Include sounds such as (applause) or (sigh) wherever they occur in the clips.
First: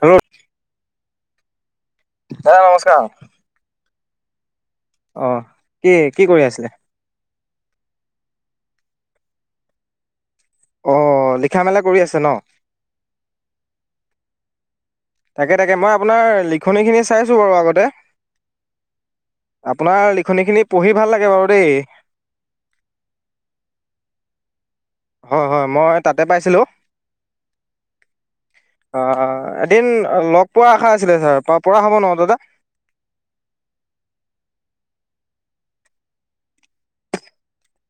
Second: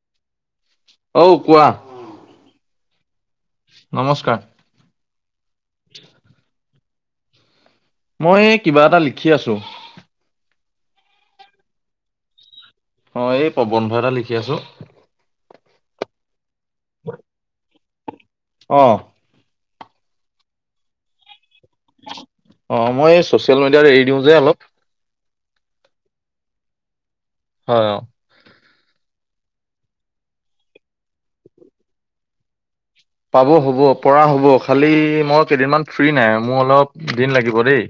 Hello অঔ কোৱা হে নমস্কাৰ নমস্কাৰ অ কি কি কৰি আছিলে মই কিবা এটা লিখি আছো অ লিখা মেলা কৰি আছে ন। অ এই প্ৰবন্ধ এটা লিখি আছো। তাকে তাকে মই আপোনাৰ লি খনি খিনি চাইছোঁ বাৰু আগতে অ আপোনাৰ লিখনি খিনি পঢ়ি ভাল লাগে বাৰু। দেই। অ মই চচিয়েল মিডিয়াত এৰি দিওঁ যে অলপ। হয় হয় মই তাতে পাইছিলোঁ। হয়। অ এদিন লগ পোৱাৰ আশা আছিলে ছাৰ প পৰা হ'ব ন দাদা। পাব হ'ব পৰা হ'ব খালি মই কেইদিনমান ফ্ৰী নাই মোৰ অলপ দিন লাগিব দেই।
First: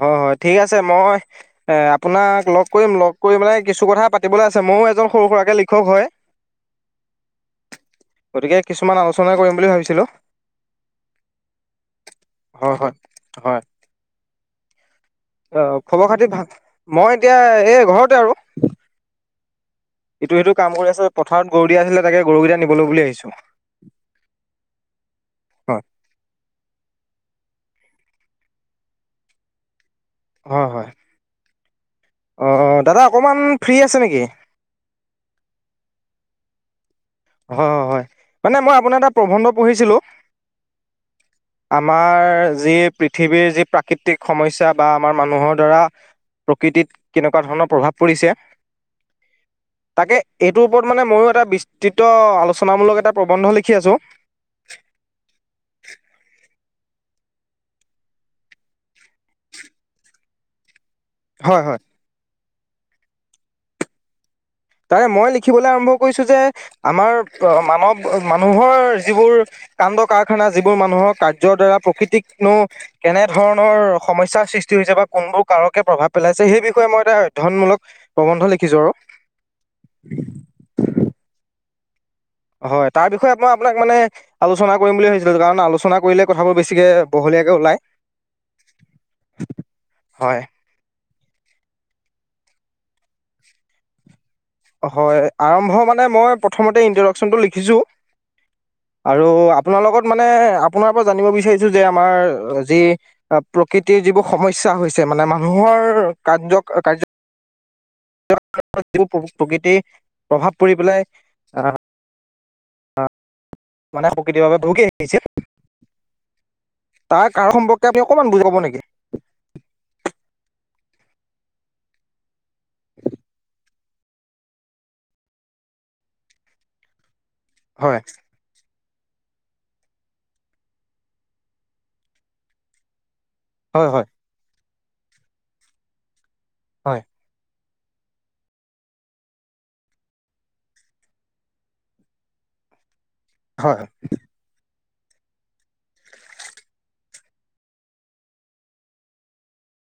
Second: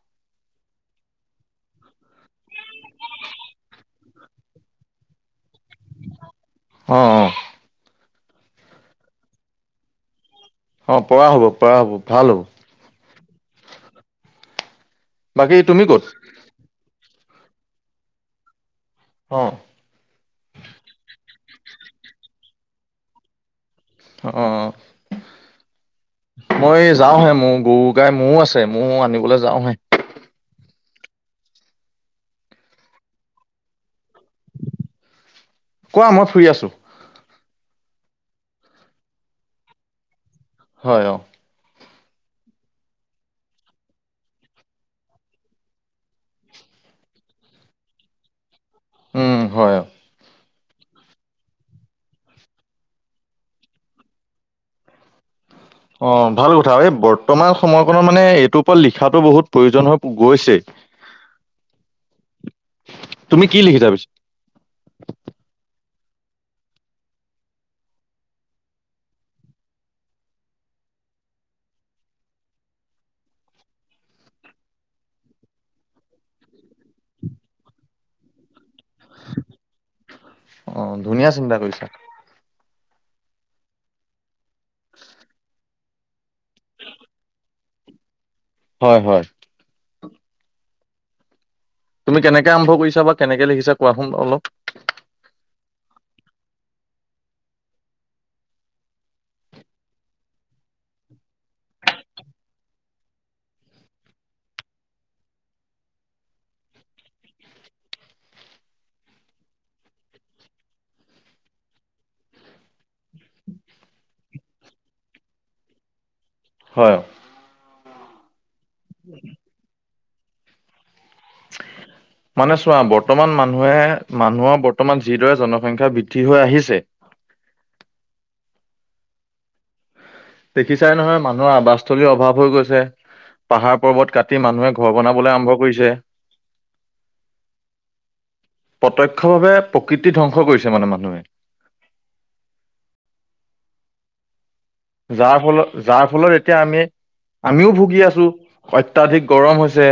হয়, হয় ঠিক আছে মই এ আপোনাক লগ কৰিম লগ কৰি মানে কিছু কথা পাতিবলৈ আছে ময়ো এজন সৰু সুৰাকে লিখ অ, অ। গতিকে কিছুমান আলোচনা কৰিম বুলি ভাবিছিলোঁ। অ পৰা হ'ব, পৰা হ'ব ভাল হব। হয় হয় হয়। বাকী অ তুমি ক'ত। খবৰ খাতি ভাল মই এতিয়া এই ঘৰতে আৰু। অ। ইটো সিটো কাম কৰি আছে পথাৰত গৰু দিয়া আছিলে তাকে গৰুকেইটা নিবলৈ বুলি আহিছো। অ হয়। মই যাওহে মোৰ গৰু গাই মোৰো আছে ময়ও আনিবলৈ যাও হে। হয় হয়। অ, অ দাদা অকমান ফ্ৰী আছে নেকি? কোৱা মই ফ্ৰি আছো। হয়, হয় মানে মই আপোনাৰ এটা প্ৰবন্ধ পঢ়িছিলো। হয় অ। আমাৰ যি পৃথিৱীৰ যি প্ৰাকৃতিক সমস্যা বা আমাৰ মানুহৰ দ্বাৰা প্ৰকৃতিত কেনেকুৱা ধৰণৰ প্ৰভাৱ পৰিছে। উম হয় অ তাকে। এইটোৰ ওপৰত মানে মইও এটা বিস্তৃত আলোচনামূলক এটা প্ৰবন্ধ লিখি আছো। অ ভাল কথা এই বৰ্তমান সময়কনৰ মানে এইটোৰ পৰা লিখাতো বহুত প্ৰয়োজন হৈ গৈছে। হয় হয়। তুমি কি লিখিছা পিছে। তাৰে মই লিখিবলৈ আৰম্ভ কৰিছো যে আমাৰ মানৱ মানুহৰ যিবোৰ কাণ্ড কাৰখানা যিবোৰ মানুহৰ কাৰ্যৰ দ্বাৰা প্ৰকৃতিকনো কেনেধৰণৰ সমস্যাৰ সৃষ্টি হৈছে বা কোনবোৰ কাৰকে প্ৰভাৱ পেলাইছে সেই বিষয়ে মই এটা অধ্যয়নমূলক প্ৰৱন্ধ লিখিছোঁ আৰু। অ ধুনীয়া চিন্তা কৰিছা। হয় তাৰ বিষয়ে মই আপোনাক মানে আলোচনা কৰিম বুলি ভাবিছিলোঁ কাৰণ আলোচনা কৰিলে কথাবোৰ বেছিকৈ বহলীয়াকৈ ওলায়। হয় হয়। হয় কেনেকৈ আৰম্ভ কৰিছা বা কেনেকৈ লিখিছা কোৱাচোন অলপ। হয়, আৰম্ভ মানে মই প্ৰথমতে ইনট্ৰডাকচনটো লিখিছো আৰু আপোনাৰ লগত মানে আপোনাৰ পৰা জানিব বিচাৰিছো যে আমাৰ যি প্ৰকৃতিৰ যিবোৰ সমস্যা হৈছে মানে মানুহৰ কাৰ্য -কাৰখানা। প্ৰকৃতিৰ প্ৰভাৱ পৰি পেলাই আহ আহ মানে প্ৰকৃতিৰ বাবে ভাবুকি আহিছিল। হয়। তাৰ কাৰণ সম্পৰ্ক আপুনি অকমান বুজাব নেকি? মানে চোৱা বৰ্তমান মানুহে মানুহৰ বৰ্তমান যিদৰে জনসংখ্যা বৃদ্ধি হৈ আহিছে। হয়। দেখিছাই নহয় মানুহৰ আৱাসস্থলীৰ অভাৱ হৈ গৈছে পাহাৰ হয় হয় পৰ্বত কাটি মানুহে ঘৰ বনাবলৈ আৰম্ভ কৰিছে হয় প্ৰত্যক্ষভাৱে প্ৰকৃতি ধ্বংস কৰিছে মানে মানুহে হয় যাৰ ফলত যাৰ ফলত এতিয়া আমি আমিও ভুগি আছো অত্যাধিক গৰম হৈছে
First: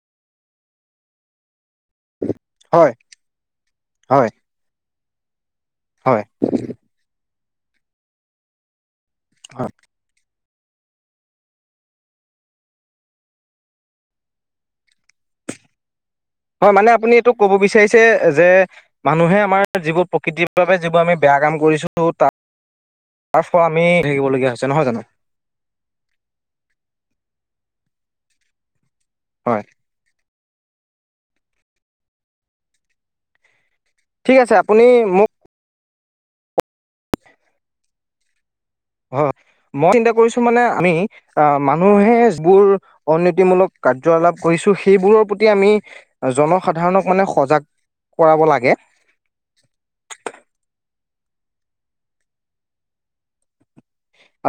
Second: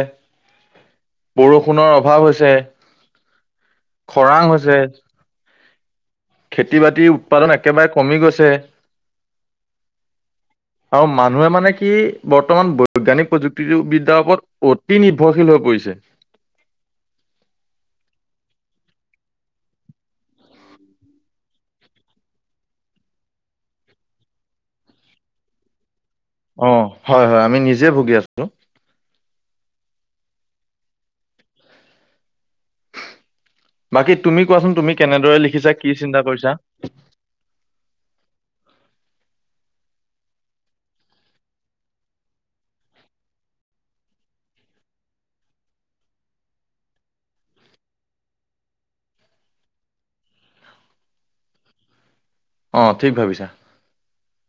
বৰষুণৰ অভাৱ হৈছে হয় হয় খৰাং হৈছে হয় খেতি বাতিও কাৰণ একেবাৰে কমি গৈছে সাত (unintelligible) আৰু মানুহে মানে কি বৰ্তমান বৈজ্ঞানিক প্ৰযুক্তিবিদ্যাৰ ওপৰত অতি নিৰ্ভৰশীল হৈ পৰিছে। হয় মানে আপুনি এইটো ক'ব বিচাৰিছে যে মানুহে আমাৰ যিবোৰ প্ৰকৃতিৰ বাবে যিবোৰ আমি বেয়া কাম কৰিছো তাৰ তাৰ ফল আমি থাকিবলগীয়া হৈছে নহয় জানো? অ হয়-হয় আমি নিজে ভুগি আছো। হয় বাকী ঠিক তুমি আছে কোৱাচোন তুমি আপুনি কেনেদৰে লিখিছা? কি চিন্তা কৰিছা? হয় মই চিন্তা কৰিছো মানে আমি আহ মানুহে যিবোৰ উন্নতি মূলক কাৰ্যালাপ কৰিছো সেইবোৰৰ প্ৰতি আমি জনসাধাৰণক মানে সজাগ কৰাব লাগে অ ঠিক ভাবিছা।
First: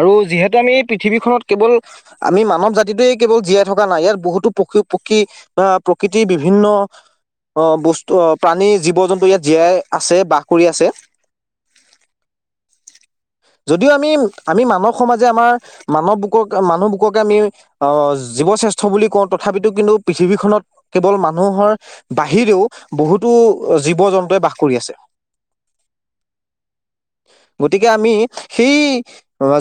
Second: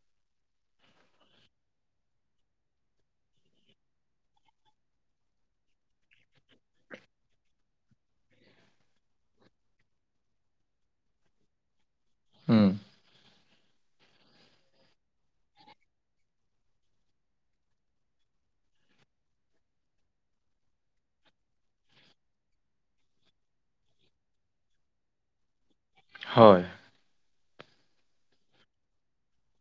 আৰু যিহেতু আমি পৃথিৱীখনত কেৱল আমি মানৱ জাতিটোৱে কেৱল জীয়াই থকা নাই ইয়াত বহুতো পশু পক্ষী আহ প্ৰকৃতিৰ বিভিন্ন আহ বস্তু প্ৰাণী জীৱ জন্তু ইয়াত জীয়াই আছে বাস কৰি আছে। হম যদিও আমি-আমি মানৱ সমাজে আমাৰ মানৱ বুকক মানুহ বুককে আমি আহ জীৱ শ্ৰেষ্ঠ বুলি কওঁ তথাপিতো কিন্তু পৃথিৱীখনত কেৱল মানুহৰ বাহিৰেও বহুতো জীৱ জন্তুৱে বাস কৰি আছে। হয় গতিকে আমি সেই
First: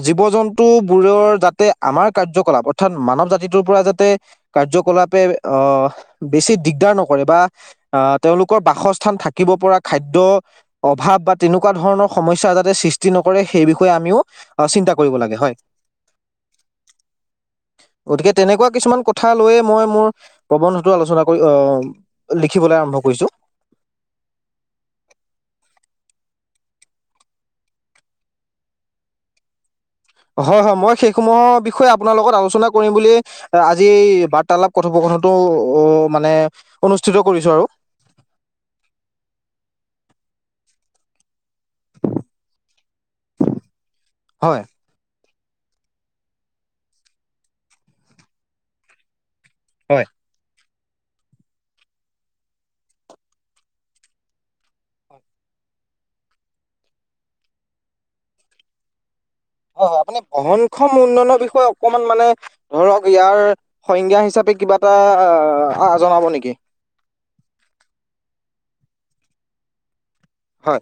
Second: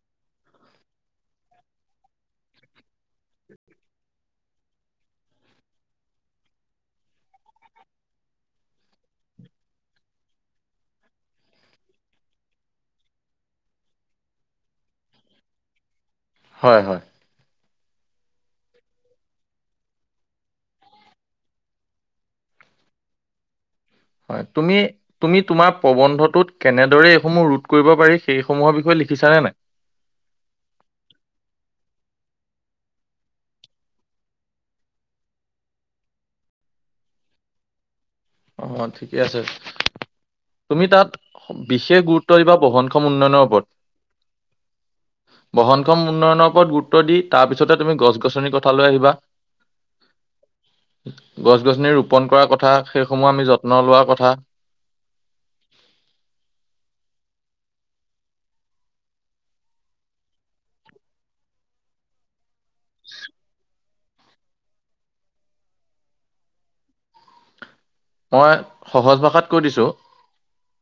জীৱ জন্তু বোৰৰ যাতে আমাৰ কাৰ্যকলাপ অৰ্থাৎ মানৱ জাতিটোৰ পৰা যাতে কাৰ্যকলাপে আহ বেছি দিগদাৰ নকৰে বা আহ তেওঁলোকৰ বাসস্থান থাকিব পৰা খাদ্যয় অভাৱ বা তেনেকুৱা ধৰণৰ সমস্যা যাতে সৃষ্টি নকৰে সেই বিষয়ে আমিও চিন্তা কৰিব লাগে হয়। হয়-হয়। গতিকে তেনেকুৱা কিছুমান কথা লৈয়ে মই মোৰ প্ৰবন্ধটো আলোচনা কৰি আহ লিখিবলৈ আৰম্ভ কৰিছো। হয় তুি তুমি তোমাৰ প্ৰবন্ধটোত কেনেদৰে এইসমূহ ৰোধ কৰিব পাৰি সেইসমূহৰ বিষয়ে লিখিছানে নাই? হয়-হয় মই সেইসমূহৰ বিষয়ে আপোনাৰ লগত আলোচনা কৰিম বুলি আজি বাৰ্তালাপ কথোপকথনো মানে অনুষ্ঠিত কৰিছো আৰু। অ ঠিকে আছে। তুমি তাত বিশেষ গুৰুত্ব দিবা বহনক্ষম উন্নয়নৰ ওপৰত। হয় বহনখন উন্নয়নৰ ওপৰত গুৰুত্ব দি তাৰপিছতে তুমি গছ গছনিৰ কথা লৈ আহিবা। হয় গছ গছনি ৰোপন কৰাৰ কথা। সেইসমূহ আমি যত্ন লোৱাৰ কথা। হয়-হয় আপুনি বহনক্ষণ উন্নয়নৰ বিষয়ে অকমান মানে ধৰক ইয়াৰ সংজ্ঞা হিচাপে কিবা এটা আহ জনাব নেকি? মই সহজ ভাষাত কৈ দিছো। হয়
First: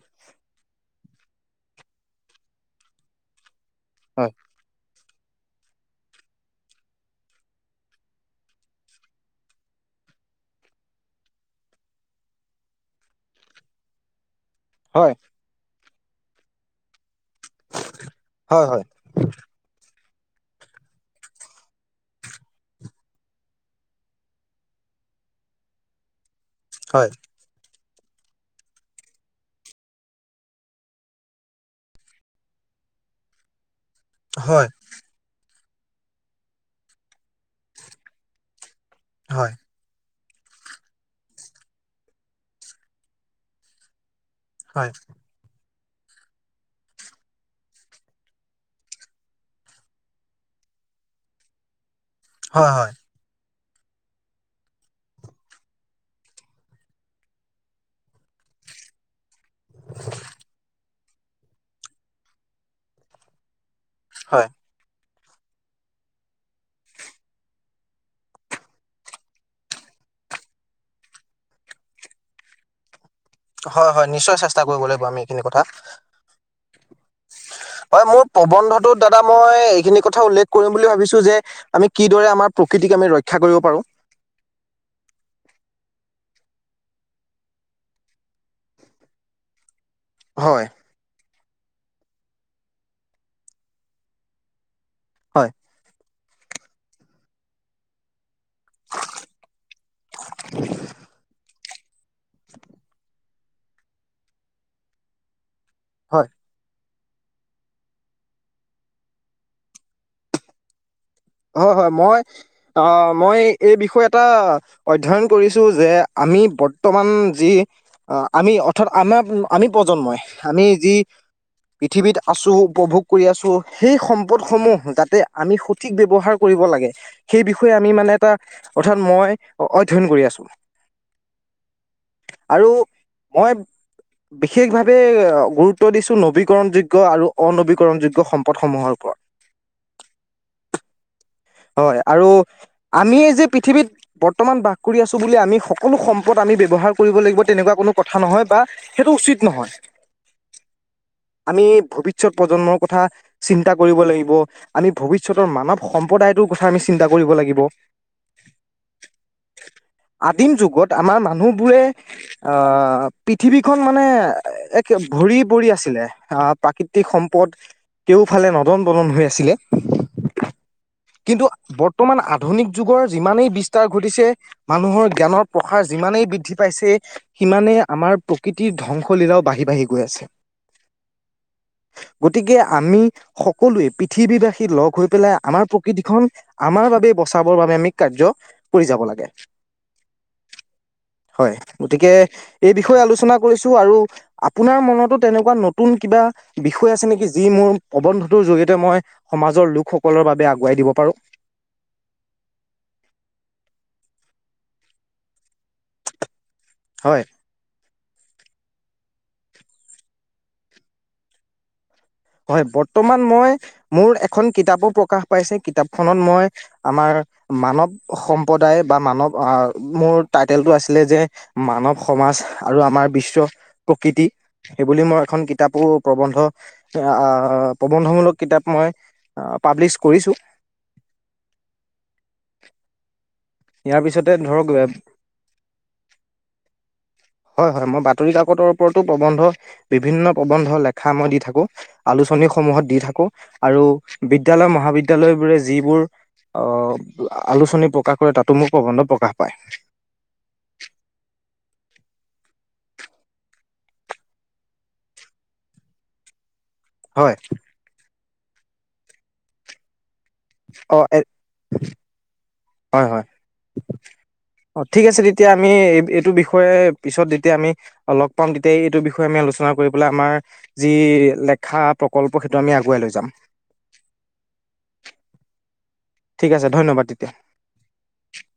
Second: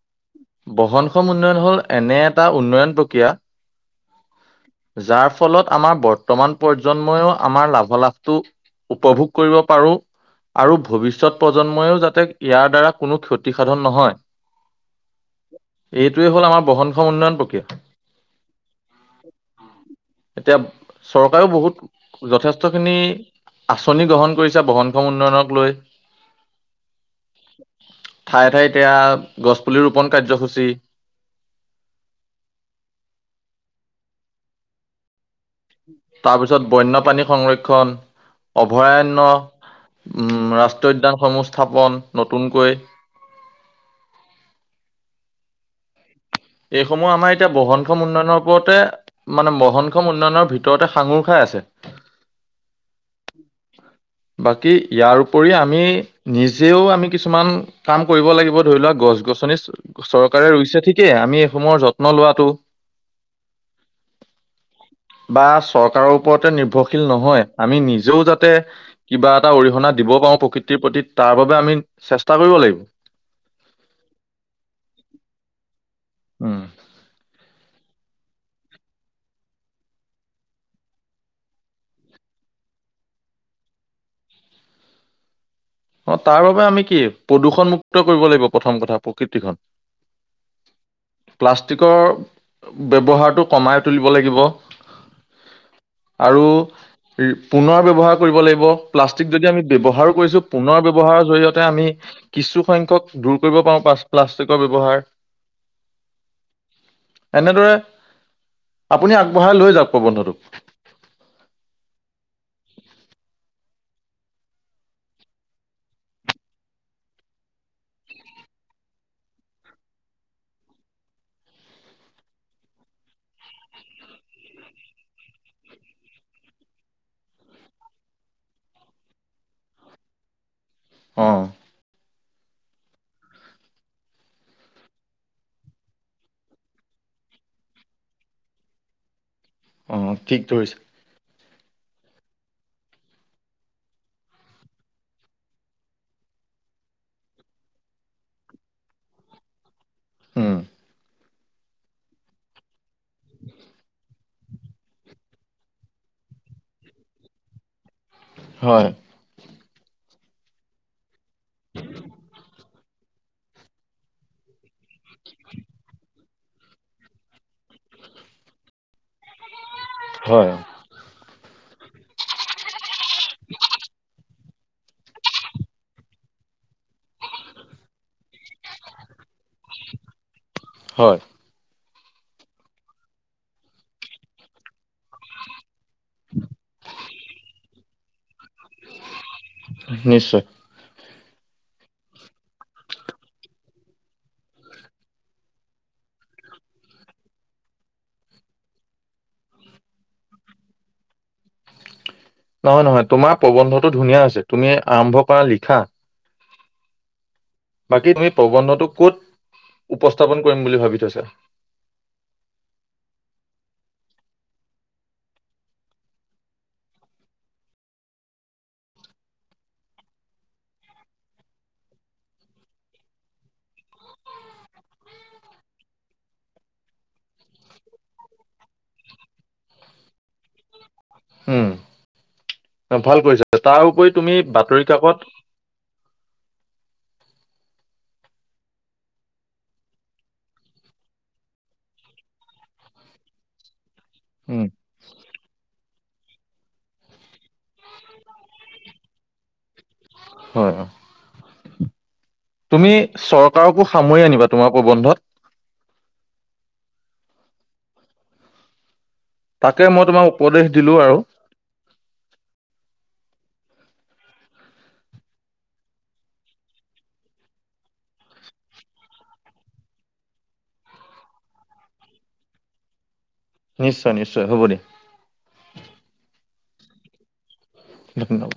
বহন অসম উন্নয়ন হ'ল এনে এটা উন্নয়ন প্ৰক্ৰিয়া। হয় যাৰ ফলত আমাৰ বৰ্তমান প্ৰজন্ময়ও আমাৰ লাভালাভটো উপভোগ কৰিব পাৰো আৰু ভৱিষ্যত প্ৰজন্মইও যাতে ইয়াৰ দ্বাৰা কোনো ক্ষতিসাধন নহয়। হয় এইটোৱে হ'ল আমাৰ বহুনক্ষখন উন্নয়ন প্ৰক্ৰিয়া হয়-হয়। এতিয়া চৰকাৰেও বহুত যথেষ্টখিনি আঁচনি গ্ৰহণ কৰিছে বহুনক্ষমখন উন্নয়নক লৈ। হয় ঠায়ে-ঠায়ে এতিয়া গছ পুলি ৰোপন কাৰ্যসূচী। হয় তাৰপিছত বন্যপ্ৰানী সংৰক্ষণ। অভয়াৰণ্য। হয় হয় উম ৰাষ্ট্ৰীয় উদ্যানসমূহ স্থাপন নতুনকৈ হয় এইসমূহ আমাৰ এতিয়া বহুনক্ষমউন্নয়নৰ ওপৰতে মানে বহনক্ষ উন্নয়নৰ ভিতৰতে সাঙুৰ খাই আছে। হয় হয়। বাকী ইয়াৰ উপৰি আমি নিজেও আমি কিছুমান কাম কৰিব লাগিব ধৰি লোৱা গছ গছ মানে চৰকাৰে ৰুইছে ঠিক। থিকে আমি এইসময়ৰ যত্ন লোৱাটো। হয়। বা চৰকাৰৰ ওপৰতে নিৰ্ভৰশীল নহয় আমি নিজেও যাতে কিবা এটা অৰিহণা দিব পাৰো প্ৰকৃতিৰ প্ৰতি তাৰ বাবে আমি চেষ্টা কৰিব লাগিব। হয় হয় নিশ্চয় চেষ্টা কৰিব লাগিব আমি এইখিনি কথা। উম। হয় মোৰ প্ৰবন্ধটোত দাদা মই এইখিনি কথা উল্লেখ কৰিম বুলি ভাবিছো, যে আমি কিদৰে আমাৰ প্ৰকৃতিক আমি ৰক্ষা কৰিব পাৰো। অ তাৰ বাবোবে আমি কি প্ৰদূষণমুক্ত কৰিব লাগিব প্ৰথম কথা প্ৰকৃতিখন। হয়। প্লাষ্টিকৰ ব্যৱহাৰটো কমাই তুলিব লাগিব হয়। আৰু পুনৰ ব্যৱহাৰ কৰিব লাগিব প্লাষ্টিক যদি আমি ব্যৱহাৰো কৰিছো পুনৰ ব্যৱহাৰৰ জৰিয়তে আমি কিছু সংখ্যক দূৰ কৰিব পাৰো পা প্লাষ্টিকৰ ব্যৱ্হাৰ হয়। এনেদৰে আপুনি আগবঢ়াই লৈ যাওঁক প্ৰবন্ধটোক হয় হয় মই আহ মই এই বিষয় এটা অধ্যয়ন কৰিছো যে আমি বৰ্তমান যি আমি অৰ্থাৎ আমাৰ আমি প্ৰজন্মই আমি যি পৃথিৱীত আছো উপভোগ কৰি আছো সেই সম্পদসমূহ যাতে আমি সঠ ঠিক ব্যৱহাৰ কৰিব লাগে সেই বিষয়ে আমি মানে এটা অৰ্থাৎ মই অধ্যয়ন কৰি আছো। অহ। আৰু মই বিশেষভাৱে গুৰুত্ব দিছোঁ নবীকৰণযোগ্য আৰু অনবীকৰণযোগ্য সম্পদসমূহৰ ওপৰত। অ ঠিক ধৰিচা। হয় আৰু আমি যে পৃথিৱীত বৰ্তমান বাস কৰি আছো বুলি আমি সকলো সম্পদ আমি ব্যৱহাৰ কৰিব লাগিব তেনেকুৱা কোনো কথা নহয় বা সেইটো উচিত নহয়। হম। আমি ভৱিষ্যত প্ৰজন্মৰ কথা চিন্তা কৰিব লাগিব আমি ভৱিষ্যতৰ মানৱ সম্প্ৰদায় টো কথা আমি চিন্তা কৰিব লাগিব। হয়। আদিম যুগত আমাৰ মানুহবোৰে আহ পৃথিৱীখন মানে এক ভৰি ভৰি পৰি আছিলে। আহ প্ৰাকৃতিক সম্পদ কেউফালে নদন বদন হৈ আছিলে। হয়। (inaudible) যুগৰ যিমানেই বিস্তাৰ ঘটিছে মানুহৰ জ্ঞানৰ প্ৰসাৰ যিমানেই বৃদ্ধি পাইছে, সিমানেই আমাৰ প্ৰকৃতিৰ ধ্বংসলীলাও বাঢ়ি বাঢ়ি গৈ আছে। হয়। গতিকে, আমি সকলোৱে পৃথিৱীবাসী লগ হৈ পেলাই আমাৰ প্ৰকৃতিখন আমাৰ বাবে বচাবৰ বাবে আমি কাৰ্য কৰি যাব লাগে। নিশ্চয় হয়। গতিকে, এই বিষয়ে আলোচনা কৰিছো আৰু আপোনাৰ মনতো তেনেকুৱা নতুন কিবা বিষয় আছে নেকি যি মোৰ প্ৰবন্ধটোৰ জৰিয়তে মই সমাজৰ লোকসকলৰ বাবে বোৱাই দিব পাৰোঁ। নহয়, নহয়, তোমাৰ প্ৰবন্ধটো ধুনীয়া হৈছে তুমি আৰম্ভ কৰা লিখা। হয়। বাকী তুমি, প্ৰবন্ধটো কত উপস্থাপন কৰিম বুলি ভাবি থৈছা। হয়, বৰ্তমান মই মোৰ এখন কিতাপো প্ৰকাশ পাইছে, কিতাপখনত মই আমাৰ মানৱ সম্প্ৰদায় বা মানৱ আহ মোৰ টাইটেলটো আছিলে যে মানৱ সমাজ আৰু আমাৰ বিশ্ব প্ৰকৃতি সেইবুলি মই এখন কিতাপো প্ৰবন্ধ অঁ! প্ৰবন্ধমূলক কিতাপ মই পাব্লিছ কৰিছোঁ। উম ভাল কৰিছা! তাৰ ইয়াৰ উপৰি পিছতে তুমি ধৰক বাতৰি কাকত হয়, হয়, মই বাতৰি কাকতৰ ওপৰতো প্ৰবন্ধ বিভিন্ন প্ৰবন্ধ লেখা মই দি থাকো আলোচনীসমূহত দি থাকো আৰু উম, বিদ্যালয় মহাবিদ্যয়ালয়বোৰে যিবোৰ অঁ আলোচনী প্ৰকাশ কৰে তাতো মোক প্ৰবন্ধ প্ৰকাশ পায়। হয়। তুমি চৰকাৰকো সামৰি আনিবা তোমাৰ প্ৰবন্ধত! হয়। তাকে মই তোমাৰ উপদেশ দিলোঁ অ আৰু। এ হয়, হয়, অ ঠিক আছে তেতিয়া আমি এইটো বিষয়ে পিছত যেতিয়া আমি লগ পাম তেতিয়া এইটো বিষয়ে আমি আলোচনা কৰি পেলাই আমাৰ যি লেখা প্ৰকল্প সেইটো আমি আগুৱাই লৈ যাম। নিশ্চয় নিশ্চয় হ'ব দে। ঠিক আছে ধন্যবাদ তেতিয়া এইটো লওক,